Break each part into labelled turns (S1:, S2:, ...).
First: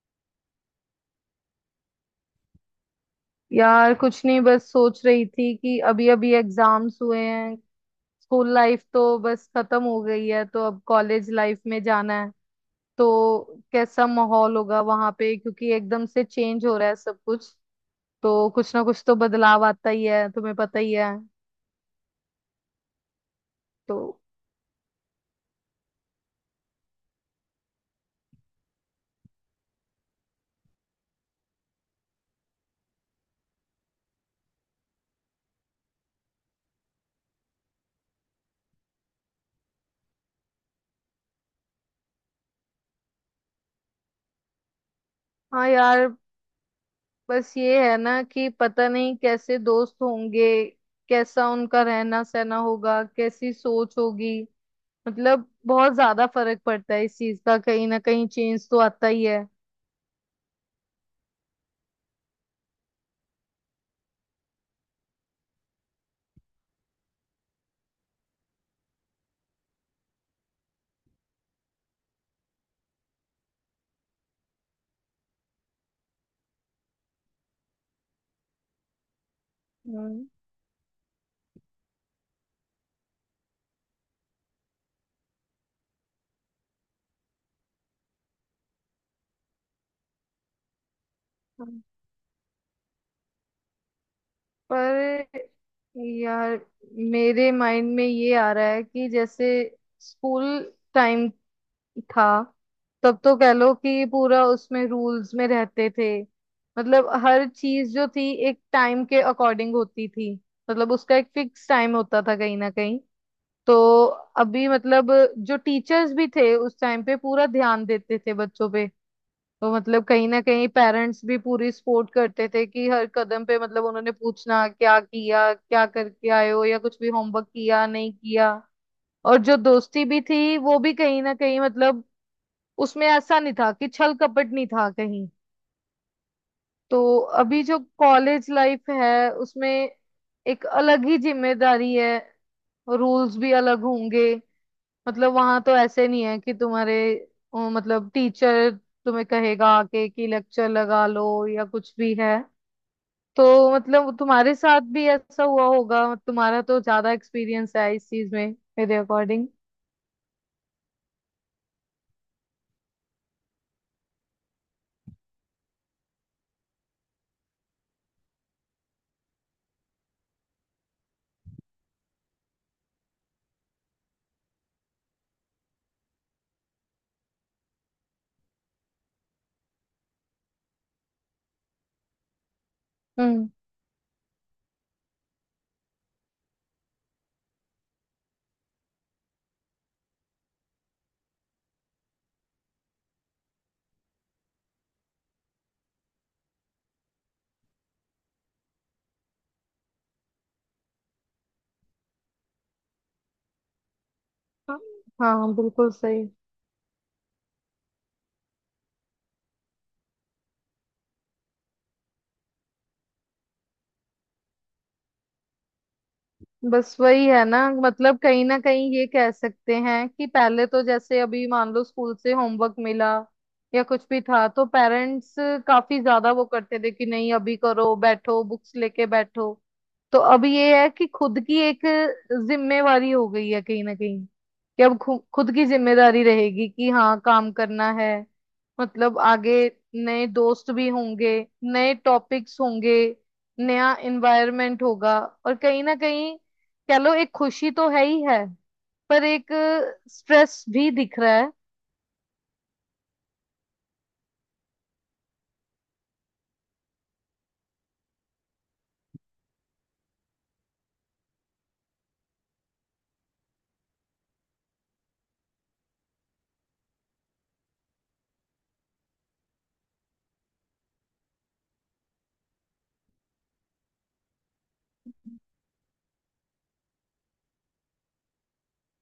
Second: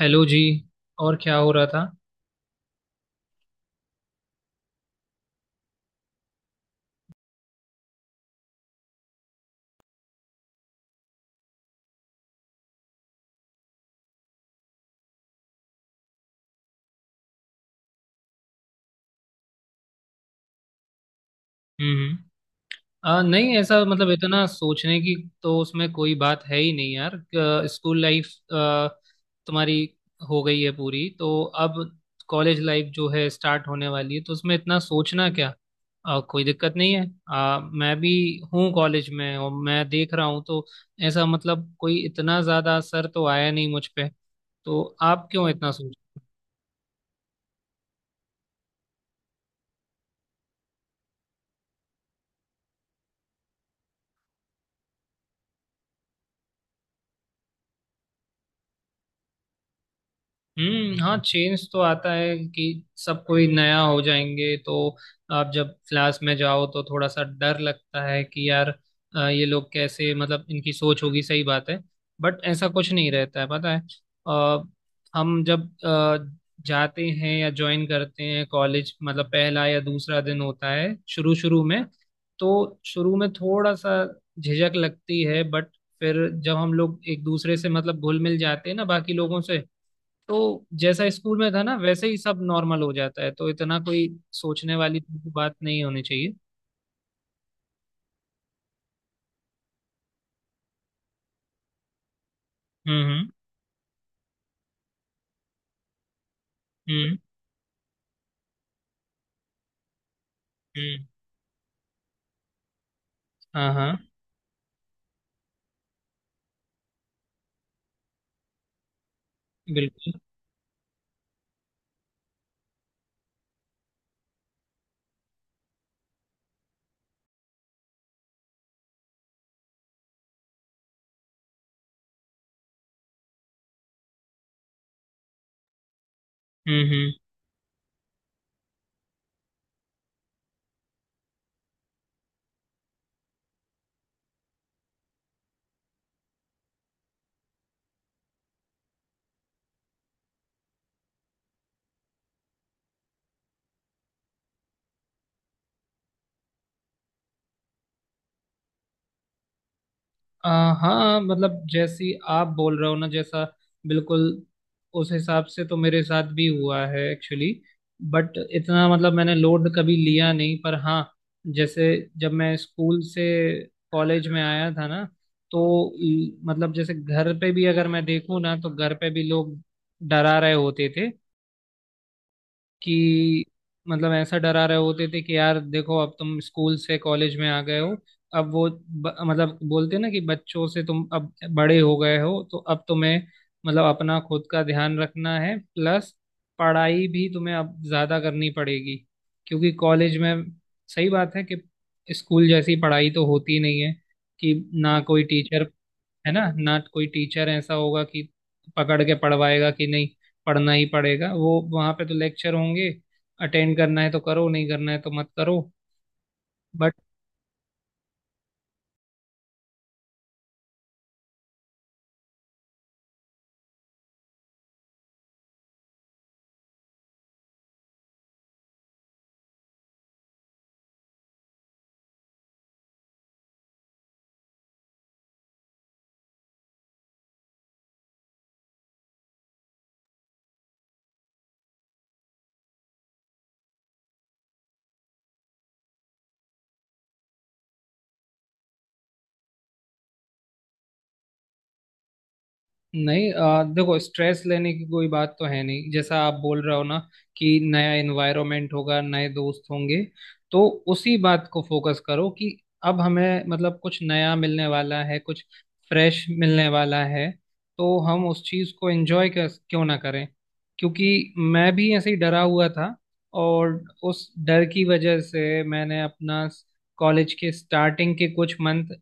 S1: Hello ji. और क्या हो रहा था।
S2: यार कुछ नहीं, बस सोच रही थी कि अभी अभी एग्जाम्स हुए हैं। स्कूल लाइफ तो बस खत्म हो गई है, तो अब कॉलेज लाइफ में जाना है। तो कैसा माहौल होगा वहां पे, क्योंकि एकदम से चेंज हो रहा है सब कुछ। तो कुछ ना कुछ तो बदलाव आता ही है, तुम्हें पता ही है।
S1: हम्म। नहीं ऐसा
S2: तो
S1: मतलब इतना सोचने की तो उसमें कोई बात है ही नहीं यार। स्कूल लाइफ अ, तुम्हारी हो गई है पूरी, तो अब कॉलेज लाइफ जो है स्टार्ट होने वाली है, तो उसमें इतना सोचना क्या। कोई दिक्कत नहीं है। मैं भी हूँ कॉलेज में, और मैं देख रहा हूँ तो ऐसा मतलब कोई इतना ज़्यादा असर तो आया नहीं मुझ पे। तो आप क्यों
S2: हाँ
S1: इतना
S2: यार,
S1: सोच।
S2: बस ये है ना कि पता नहीं कैसे दोस्त होंगे, कैसा उनका रहना सहना होगा, कैसी सोच होगी। मतलब बहुत ज्यादा फर्क पड़ता है इस चीज का, कहीं ना कहीं चेंज तो आता ही है।
S1: हम्म, हाँ चेंज तो आता है कि सब कोई नया हो जाएंगे, तो आप जब क्लास में जाओ तो थोड़ा सा डर लगता है कि यार ये लोग कैसे, मतलब इनकी सोच होगी, सही बात है। बट ऐसा कुछ नहीं रहता है, पता है। अ, हम जब जाते हैं या ज्वाइन करते हैं कॉलेज, मतलब पहला या दूसरा
S2: हम्म।
S1: दिन होता है शुरू शुरू में, तो शुरू में थोड़ा सा झिझक लगती है, बट फिर जब हम लोग एक दूसरे से मतलब घुल मिल जाते हैं ना बाकी लोगों से, तो जैसा स्कूल में था ना
S2: हाँ।
S1: वैसे ही सब नॉर्मल हो जाता है, तो इतना कोई सोचने वाली
S2: पर
S1: बात नहीं होनी चाहिए।
S2: यार, मेरे माइंड में ये आ रहा है कि जैसे स्कूल टाइम था,
S1: हम्म
S2: तब
S1: हम्म
S2: तो कह लो कि पूरा उसमें रूल्स में रहते थे। मतलब
S1: हम्म
S2: हर चीज जो थी एक टाइम के अकॉर्डिंग होती थी। मतलब
S1: हम्म,
S2: उसका एक फिक्स टाइम होता था कहीं ना कहीं।
S1: हाँ
S2: तो
S1: हाँ,
S2: अभी मतलब जो टीचर्स भी थे उस टाइम पे पूरा ध्यान देते थे बच्चों पे। तो मतलब
S1: बिल्कुल।
S2: कहीं ना कहीं पेरेंट्स भी पूरी सपोर्ट करते थे कि हर कदम पे, मतलब उन्होंने पूछना क्या किया, क्या करके आए हो, या कुछ भी होमवर्क किया नहीं किया। और जो दोस्ती भी थी वो भी कहीं ना कहीं, मतलब उसमें ऐसा नहीं था कि छल कपट नहीं था कहीं।
S1: हम्म।
S2: तो अभी जो कॉलेज लाइफ है उसमें एक अलग ही जिम्मेदारी है। रूल्स भी अलग होंगे। मतलब वहां तो ऐसे नहीं है कि तुम्हारे मतलब टीचर तुम्हें कहेगा आके कि लेक्चर लगा लो या कुछ भी है। तो मतलब तुम्हारे साथ भी ऐसा हुआ होगा, तुम्हारा तो ज्यादा एक्सपीरियंस है इस चीज में, मेरे अकॉर्डिंग।
S1: हाँ मतलब जैसी आप बोल रहे हो ना, जैसा, बिल्कुल उस हिसाब से तो मेरे साथ भी हुआ है एक्चुअली। बट इतना मतलब मैंने लोड कभी लिया नहीं, पर हाँ, जैसे जब मैं स्कूल से कॉलेज में आया था ना, तो मतलब जैसे घर पे भी अगर मैं देखूँ ना, तो घर पे भी लोग डरा रहे होते थे कि,
S2: हम्म।
S1: मतलब ऐसा डरा रहे होते थे कि यार देखो अब तुम स्कूल से कॉलेज में आ गए हो, अब मतलब बोलते ना कि बच्चों से तुम अब बड़े हो गए हो, तो अब तुम्हें मतलब अपना खुद का ध्यान रखना है, प्लस पढ़ाई भी तुम्हें अब ज्यादा करनी पड़ेगी क्योंकि कॉलेज में सही बात है कि स्कूल जैसी पढ़ाई तो होती नहीं है कि
S2: हाँ
S1: ना कोई
S2: हाँ,
S1: टीचर
S2: बिल्कुल सही।
S1: है ना, ना कोई टीचर ऐसा होगा कि पकड़ के पढ़वाएगा कि नहीं पढ़ना ही पड़ेगा, वो वहां पे तो लेक्चर होंगे, अटेंड करना है तो करो, नहीं करना है तो मत करो। बट
S2: बस वही है ना, मतलब कहीं ना कहीं ये कह सकते हैं कि पहले तो जैसे अभी मान लो स्कूल से होमवर्क मिला या कुछ भी था, तो पेरेंट्स काफी ज्यादा वो करते थे कि नहीं अभी करो, बैठो बुक्स लेके बैठो। तो अब ये है कि खुद की एक जिम्मेवारी हो गई है कहीं ना कहीं कि अब खुद की जिम्मेदारी रहेगी कि हाँ काम करना है। मतलब आगे नए दोस्त भी होंगे, नए टॉपिक्स होंगे, नया एनवायरनमेंट होगा। और कहीं ना कहीं कह लो एक खुशी तो है ही है, पर एक स्ट्रेस भी दिख रहा है।
S1: नहीं देखो स्ट्रेस लेने की कोई बात तो है नहीं। जैसा आप बोल रहे हो ना कि नया एनवायरनमेंट होगा, नए दोस्त होंगे, तो उसी बात को फोकस करो कि अब हमें मतलब कुछ नया मिलने वाला है, कुछ फ्रेश मिलने वाला है, तो हम उस चीज़ को एंजॉय कर क्यों ना करें। क्योंकि मैं भी ऐसे ही डरा हुआ था, और उस डर की वजह से मैंने अपना कॉलेज के स्टार्टिंग के कुछ मंथ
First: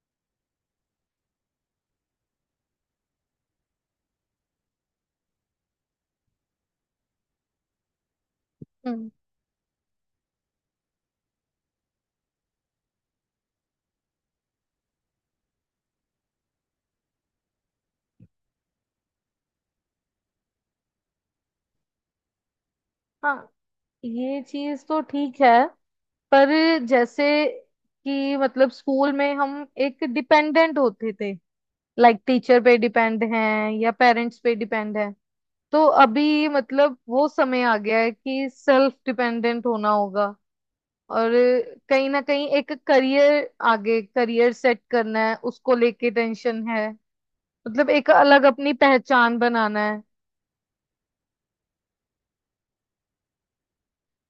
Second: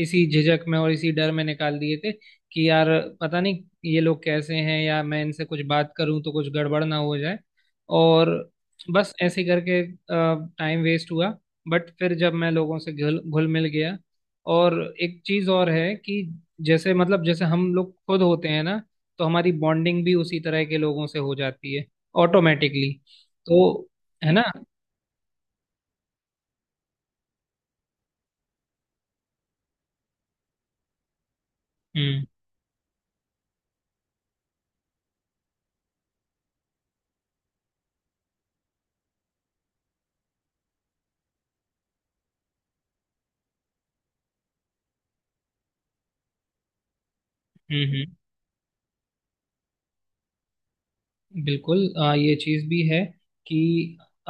S1: इसी झिझक में और इसी डर में निकाल दिए थे कि यार पता नहीं ये लोग कैसे हैं, या मैं इनसे कुछ बात करूं तो कुछ गड़बड़ ना हो जाए। और
S2: हम्म।
S1: बस ऐसे ही करके टाइम वेस्ट हुआ। बट फिर जब मैं लोगों से घुल घुल मिल गया, और एक चीज और है कि जैसे मतलब जैसे हम लोग खुद होते हैं ना, तो हमारी बॉन्डिंग भी उसी तरह के लोगों से हो जाती है ऑटोमेटिकली।
S2: हाँ,
S1: तो है
S2: ये
S1: ना।
S2: चीज तो ठीक है। पर जैसे कि मतलब स्कूल में हम एक डिपेंडेंट होते थे, लाइक
S1: हम्म
S2: टीचर पे डिपेंड हैं या पेरेंट्स पे डिपेंड हैं। तो अभी मतलब वो समय आ गया है कि सेल्फ डिपेंडेंट होना होगा। और कहीं ना कहीं एक करियर, आगे करियर सेट करना है उसको लेके टेंशन है। मतलब
S1: हम्म
S2: एक अलग अपनी पहचान बनाना है।
S1: बिल्कुल ये चीज भी है कि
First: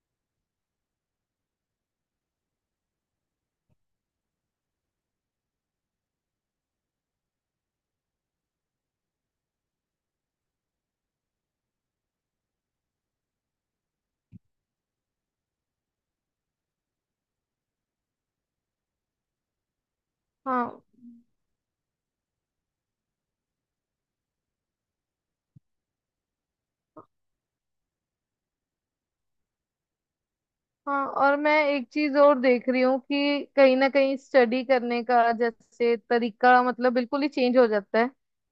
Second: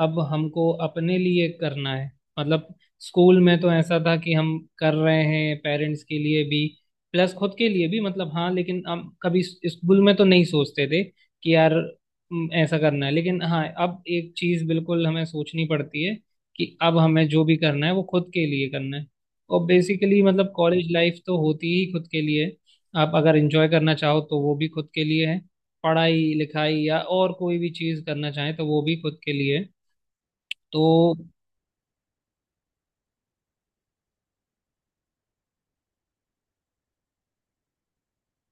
S1: अब हमको अपने लिए करना है। मतलब स्कूल में तो ऐसा था कि हम कर रहे हैं पेरेंट्स के लिए भी, प्लस खुद के लिए भी, मतलब हाँ लेकिन हम कभी स्कूल में तो नहीं सोचते थे कि यार ऐसा करना है, लेकिन हाँ अब एक चीज बिल्कुल हमें सोचनी पड़ती है कि अब हमें जो भी करना है वो खुद के लिए करना है। और बेसिकली मतलब
S2: हाँ।
S1: कॉलेज लाइफ तो होती ही खुद के लिए, आप अगर एंजॉय करना चाहो तो वो भी खुद के लिए है, पढ़ाई लिखाई या और कोई भी चीज़ करना चाहें तो वो भी खुद के लिए। तो
S2: हाँ, और मैं एक चीज और देख रही हूँ कि कहीं ना कहीं स्टडी करने का जैसे तरीका मतलब बिल्कुल ही चेंज हो जाता है।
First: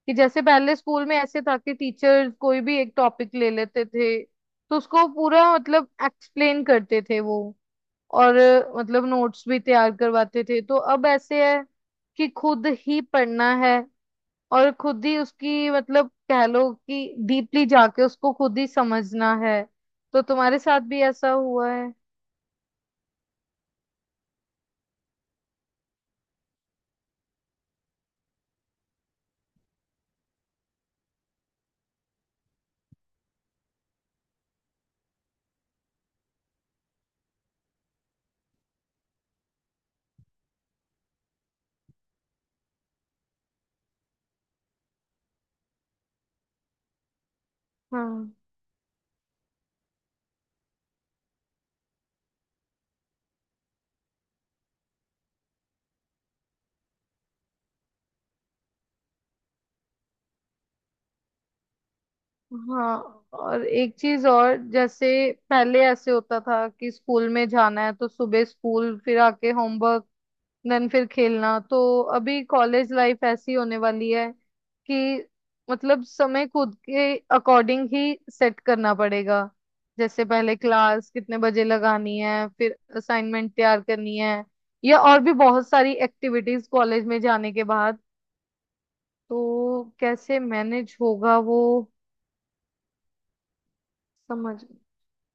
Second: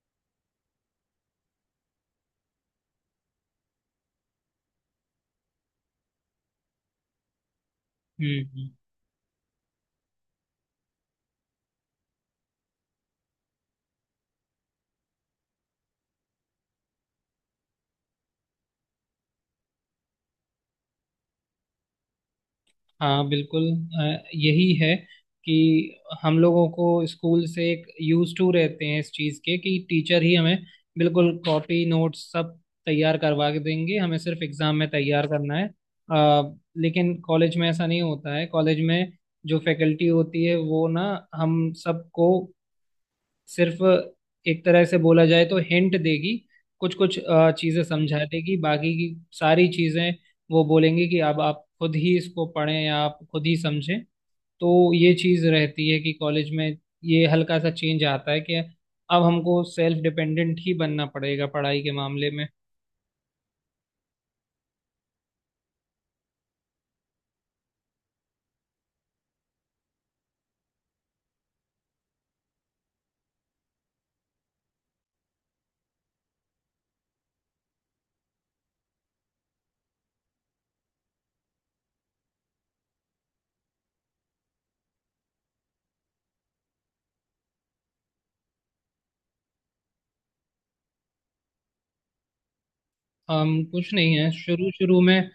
S2: कि जैसे पहले स्कूल में ऐसे था कि टीचर कोई भी एक टॉपिक ले लेते थे तो उसको पूरा मतलब एक्सप्लेन करते थे वो। और
S1: हम्म हम्म,
S2: मतलब नोट्स भी तैयार करवाते थे। तो अब ऐसे है कि खुद ही पढ़ना है और खुद ही उसकी मतलब कह लो कि डीपली जाके उसको खुद ही समझना है। तो तुम्हारे साथ भी ऐसा हुआ है।
S1: हाँ बिल्कुल। यही है कि हम लोगों को स्कूल से एक यूज टू रहते हैं इस चीज़ के कि टीचर ही हमें बिल्कुल कॉपी नोट्स सब तैयार करवा के देंगे, हमें सिर्फ एग्जाम में तैयार करना है। लेकिन कॉलेज में ऐसा नहीं होता है। कॉलेज में जो फैकल्टी होती है वो ना हम सबको सिर्फ एक तरह से बोला जाए तो हिंट देगी, कुछ कुछ चीजें समझा
S2: हाँ।
S1: देगी, बाकी की सारी चीजें वो बोलेंगे कि अब आप खुद ही इसको पढ़ें या आप खुद ही समझें। तो ये चीज रहती है कि कॉलेज में ये हल्का सा चेंज आता है कि अब हमको सेल्फ डिपेंडेंट ही बनना पड़ेगा पढ़ाई के मामले में।
S2: हाँ, और एक चीज और, जैसे पहले ऐसे होता था कि स्कूल में जाना है तो सुबह स्कूल, फिर आके होमवर्क, देन फिर खेलना। तो अभी कॉलेज लाइफ ऐसी होने वाली है कि मतलब समय खुद के अकॉर्डिंग ही सेट करना पड़ेगा। जैसे पहले क्लास कितने बजे लगानी है, फिर असाइनमेंट तैयार करनी है, या और भी बहुत सारी एक्टिविटीज कॉलेज में जाने के बाद। तो कैसे मैनेज होगा वो,
S1: हम कुछ नहीं है,
S2: समझ।
S1: शुरू शुरू में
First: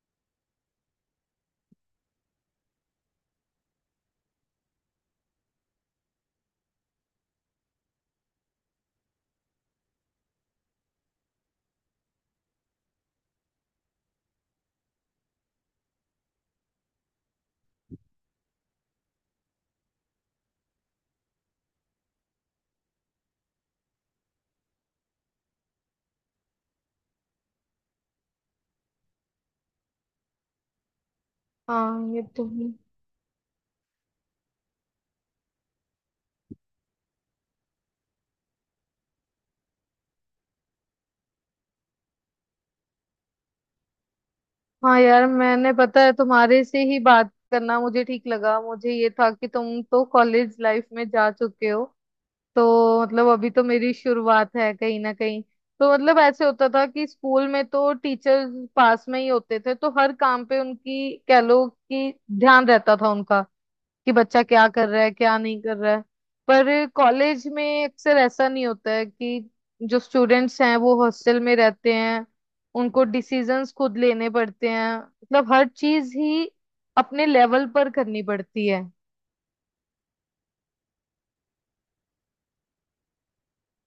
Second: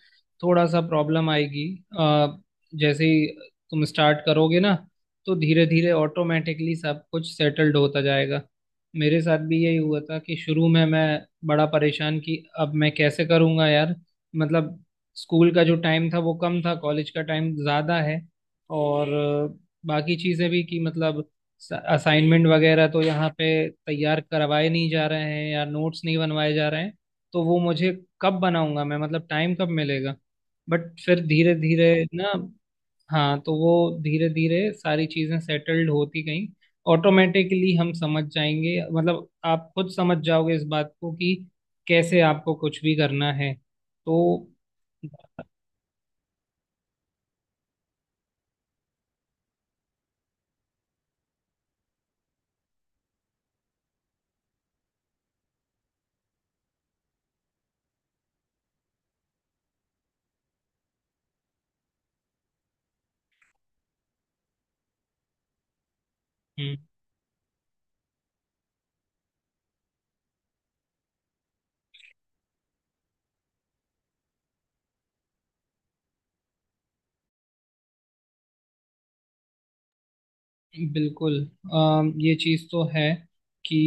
S1: थोड़ा सा प्रॉब्लम आएगी। अ, जैसे ही तुम स्टार्ट करोगे ना, तो धीरे धीरे ऑटोमेटिकली सब कुछ सेटल्ड होता जाएगा। मेरे साथ भी यही हुआ था कि शुरू में मैं बड़ा परेशान कि अब मैं कैसे करूँगा यार, मतलब स्कूल का जो टाइम था वो कम था, कॉलेज का टाइम ज़्यादा है। और बाकी चीज़ें भी कि मतलब असाइनमेंट वगैरह तो यहाँ पे तैयार करवाए नहीं जा रहे हैं, या नोट्स नहीं बनवाए जा रहे हैं, तो वो मुझे कब बनाऊंगा मैं, मतलब टाइम कब मिलेगा। बट फिर धीरे धीरे
S2: हाँ, ये
S1: ना,
S2: तो है।
S1: हाँ तो वो धीरे धीरे सारी चीजें सेटल्ड होती गई। ऑटोमेटिकली हम समझ जाएंगे, मतलब आप खुद समझ जाओगे इस बात को कि कैसे आपको कुछ भी करना है। तो
S2: हाँ यार, मैंने, पता है, तुम्हारे से ही बात करना मुझे ठीक लगा। मुझे ये था कि तुम तो कॉलेज लाइफ में जा चुके हो, तो मतलब अभी तो मेरी शुरुआत है कहीं ना कहीं। तो मतलब ऐसे होता था कि स्कूल में तो टीचर्स पास में ही होते थे, तो हर काम पे उनकी कह लो कि ध्यान रहता था उनका कि बच्चा क्या कर रहा है क्या नहीं कर रहा है।
S1: हम्म,
S2: पर कॉलेज में अक्सर ऐसा नहीं होता है कि, जो स्टूडेंट्स हैं वो हॉस्टल में रहते हैं, उनको डिसीजंस खुद लेने पड़ते हैं, मतलब हर चीज ही अपने लेवल पर करनी पड़ती है।
S1: बिल्कुल। ये चीज तो है कि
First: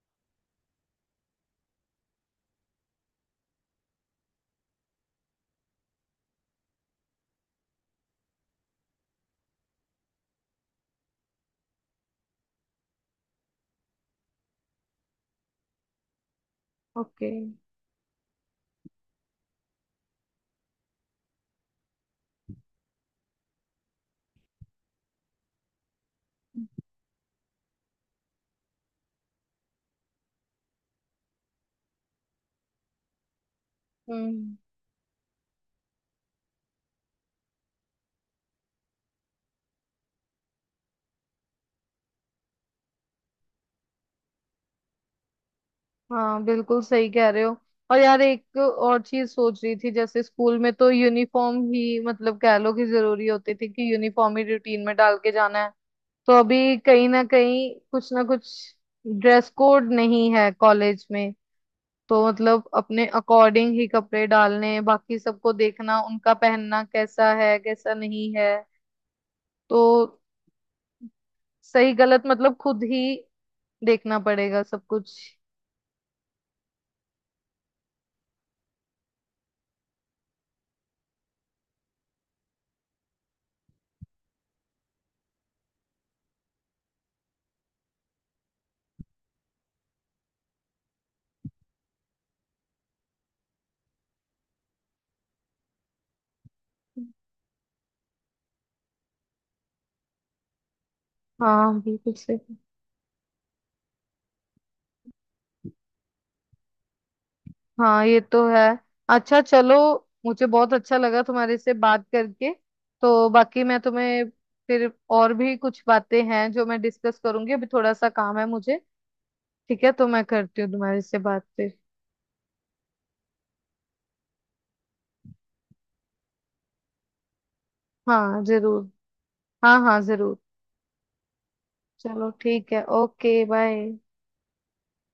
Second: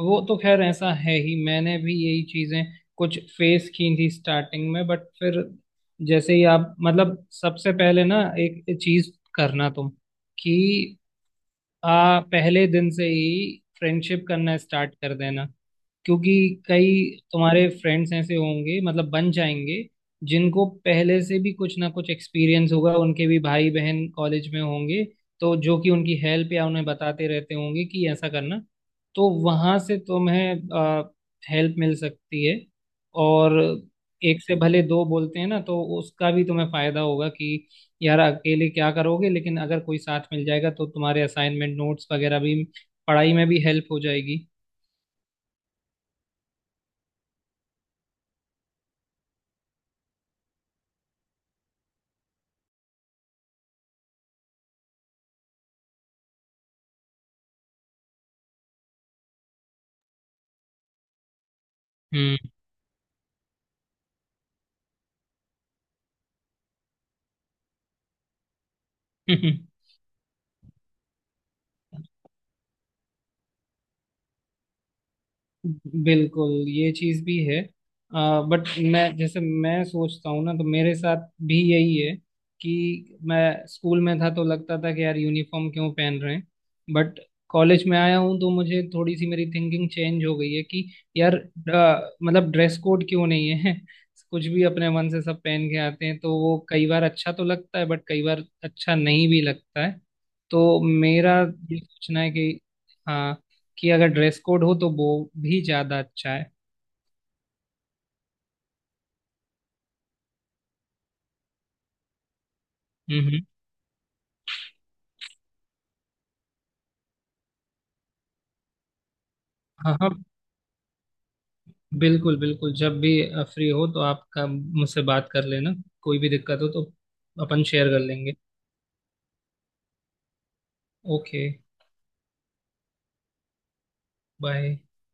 S1: वो तो खैर ऐसा है ही। मैंने भी यही चीजें कुछ फेस की थी स्टार्टिंग में, बट फिर जैसे ही आप मतलब, सबसे पहले ना एक चीज करना तुम कि आ पहले दिन से ही फ्रेंडशिप करना स्टार्ट कर देना। क्योंकि कई
S2: ओके।
S1: तुम्हारे फ्रेंड्स ऐसे होंगे, मतलब बन जाएंगे, जिनको पहले से भी कुछ ना कुछ एक्सपीरियंस होगा, उनके भी भाई बहन कॉलेज में होंगे, तो जो कि उनकी हेल्प या उन्हें बताते रहते होंगे कि ऐसा करना, तो वहां से तुम्हें हेल्प मिल सकती है। और एक से
S2: हम्म।
S1: भले दो बोलते हैं ना, तो उसका भी तुम्हें फायदा होगा कि यार अकेले क्या करोगे, लेकिन अगर कोई साथ मिल जाएगा तो तुम्हारे असाइनमेंट नोट्स वगैरह भी, पढ़ाई में भी हेल्प हो जाएगी।
S2: हाँ, बिल्कुल सही कह रहे हो। और यार एक और चीज सोच रही थी, जैसे स्कूल में तो यूनिफॉर्म ही मतलब कह लो कि जरूरी होती थी, कि यूनिफॉर्म ही रूटीन में डाल के जाना है। तो अभी कहीं ना कहीं कुछ ना कुछ, ड्रेस कोड नहीं है कॉलेज में, तो मतलब अपने अकॉर्डिंग ही कपड़े डालने, बाकी सबको देखना उनका पहनना कैसा है कैसा नहीं है।
S1: हम्म।
S2: तो सही गलत मतलब खुद ही देखना पड़ेगा सब कुछ।
S1: बिल्कुल, ये चीज भी है। बट मैं, जैसे मैं सोचता हूँ ना, तो मेरे साथ भी यही है कि मैं स्कूल में था तो लगता था कि यार यूनिफॉर्म क्यों पहन रहे हैं, बट कॉलेज में आया हूँ तो मुझे थोड़ी सी मेरी थिंकिंग चेंज हो गई है कि यार मतलब ड्रेस कोड क्यों नहीं है। कुछ भी अपने मन से सब पहन के आते हैं, तो वो कई बार अच्छा तो लगता है, बट कई बार अच्छा नहीं भी लगता है। तो मेरा ये
S2: हाँ, बिल्कुल
S1: सोचना है
S2: सही।
S1: कि हाँ, कि अगर ड्रेस कोड हो तो वो भी ज्यादा अच्छा है।
S2: हाँ, ये तो है। अच्छा, चलो, मुझे बहुत अच्छा लगा तुम्हारे से बात करके।
S1: हम्म
S2: तो
S1: हम्म।
S2: बाकी मैं तुम्हें फिर, और भी कुछ बातें हैं जो मैं डिस्कस करूंगी, अभी थोड़ा सा काम है मुझे। ठीक है,
S1: हाँ
S2: तो
S1: हाँ,
S2: मैं करती हूँ तुम्हारे से बात फिर।
S1: बिल्कुल बिल्कुल। जब भी फ्री हो तो आप मुझसे बात कर लेना, कोई भी दिक्कत हो तो अपन शेयर कर लेंगे।
S2: हाँ जरूर। हाँ हाँ जरूर।
S1: ओके,
S2: चलो ठीक है, ओके बाय।
S1: बाय।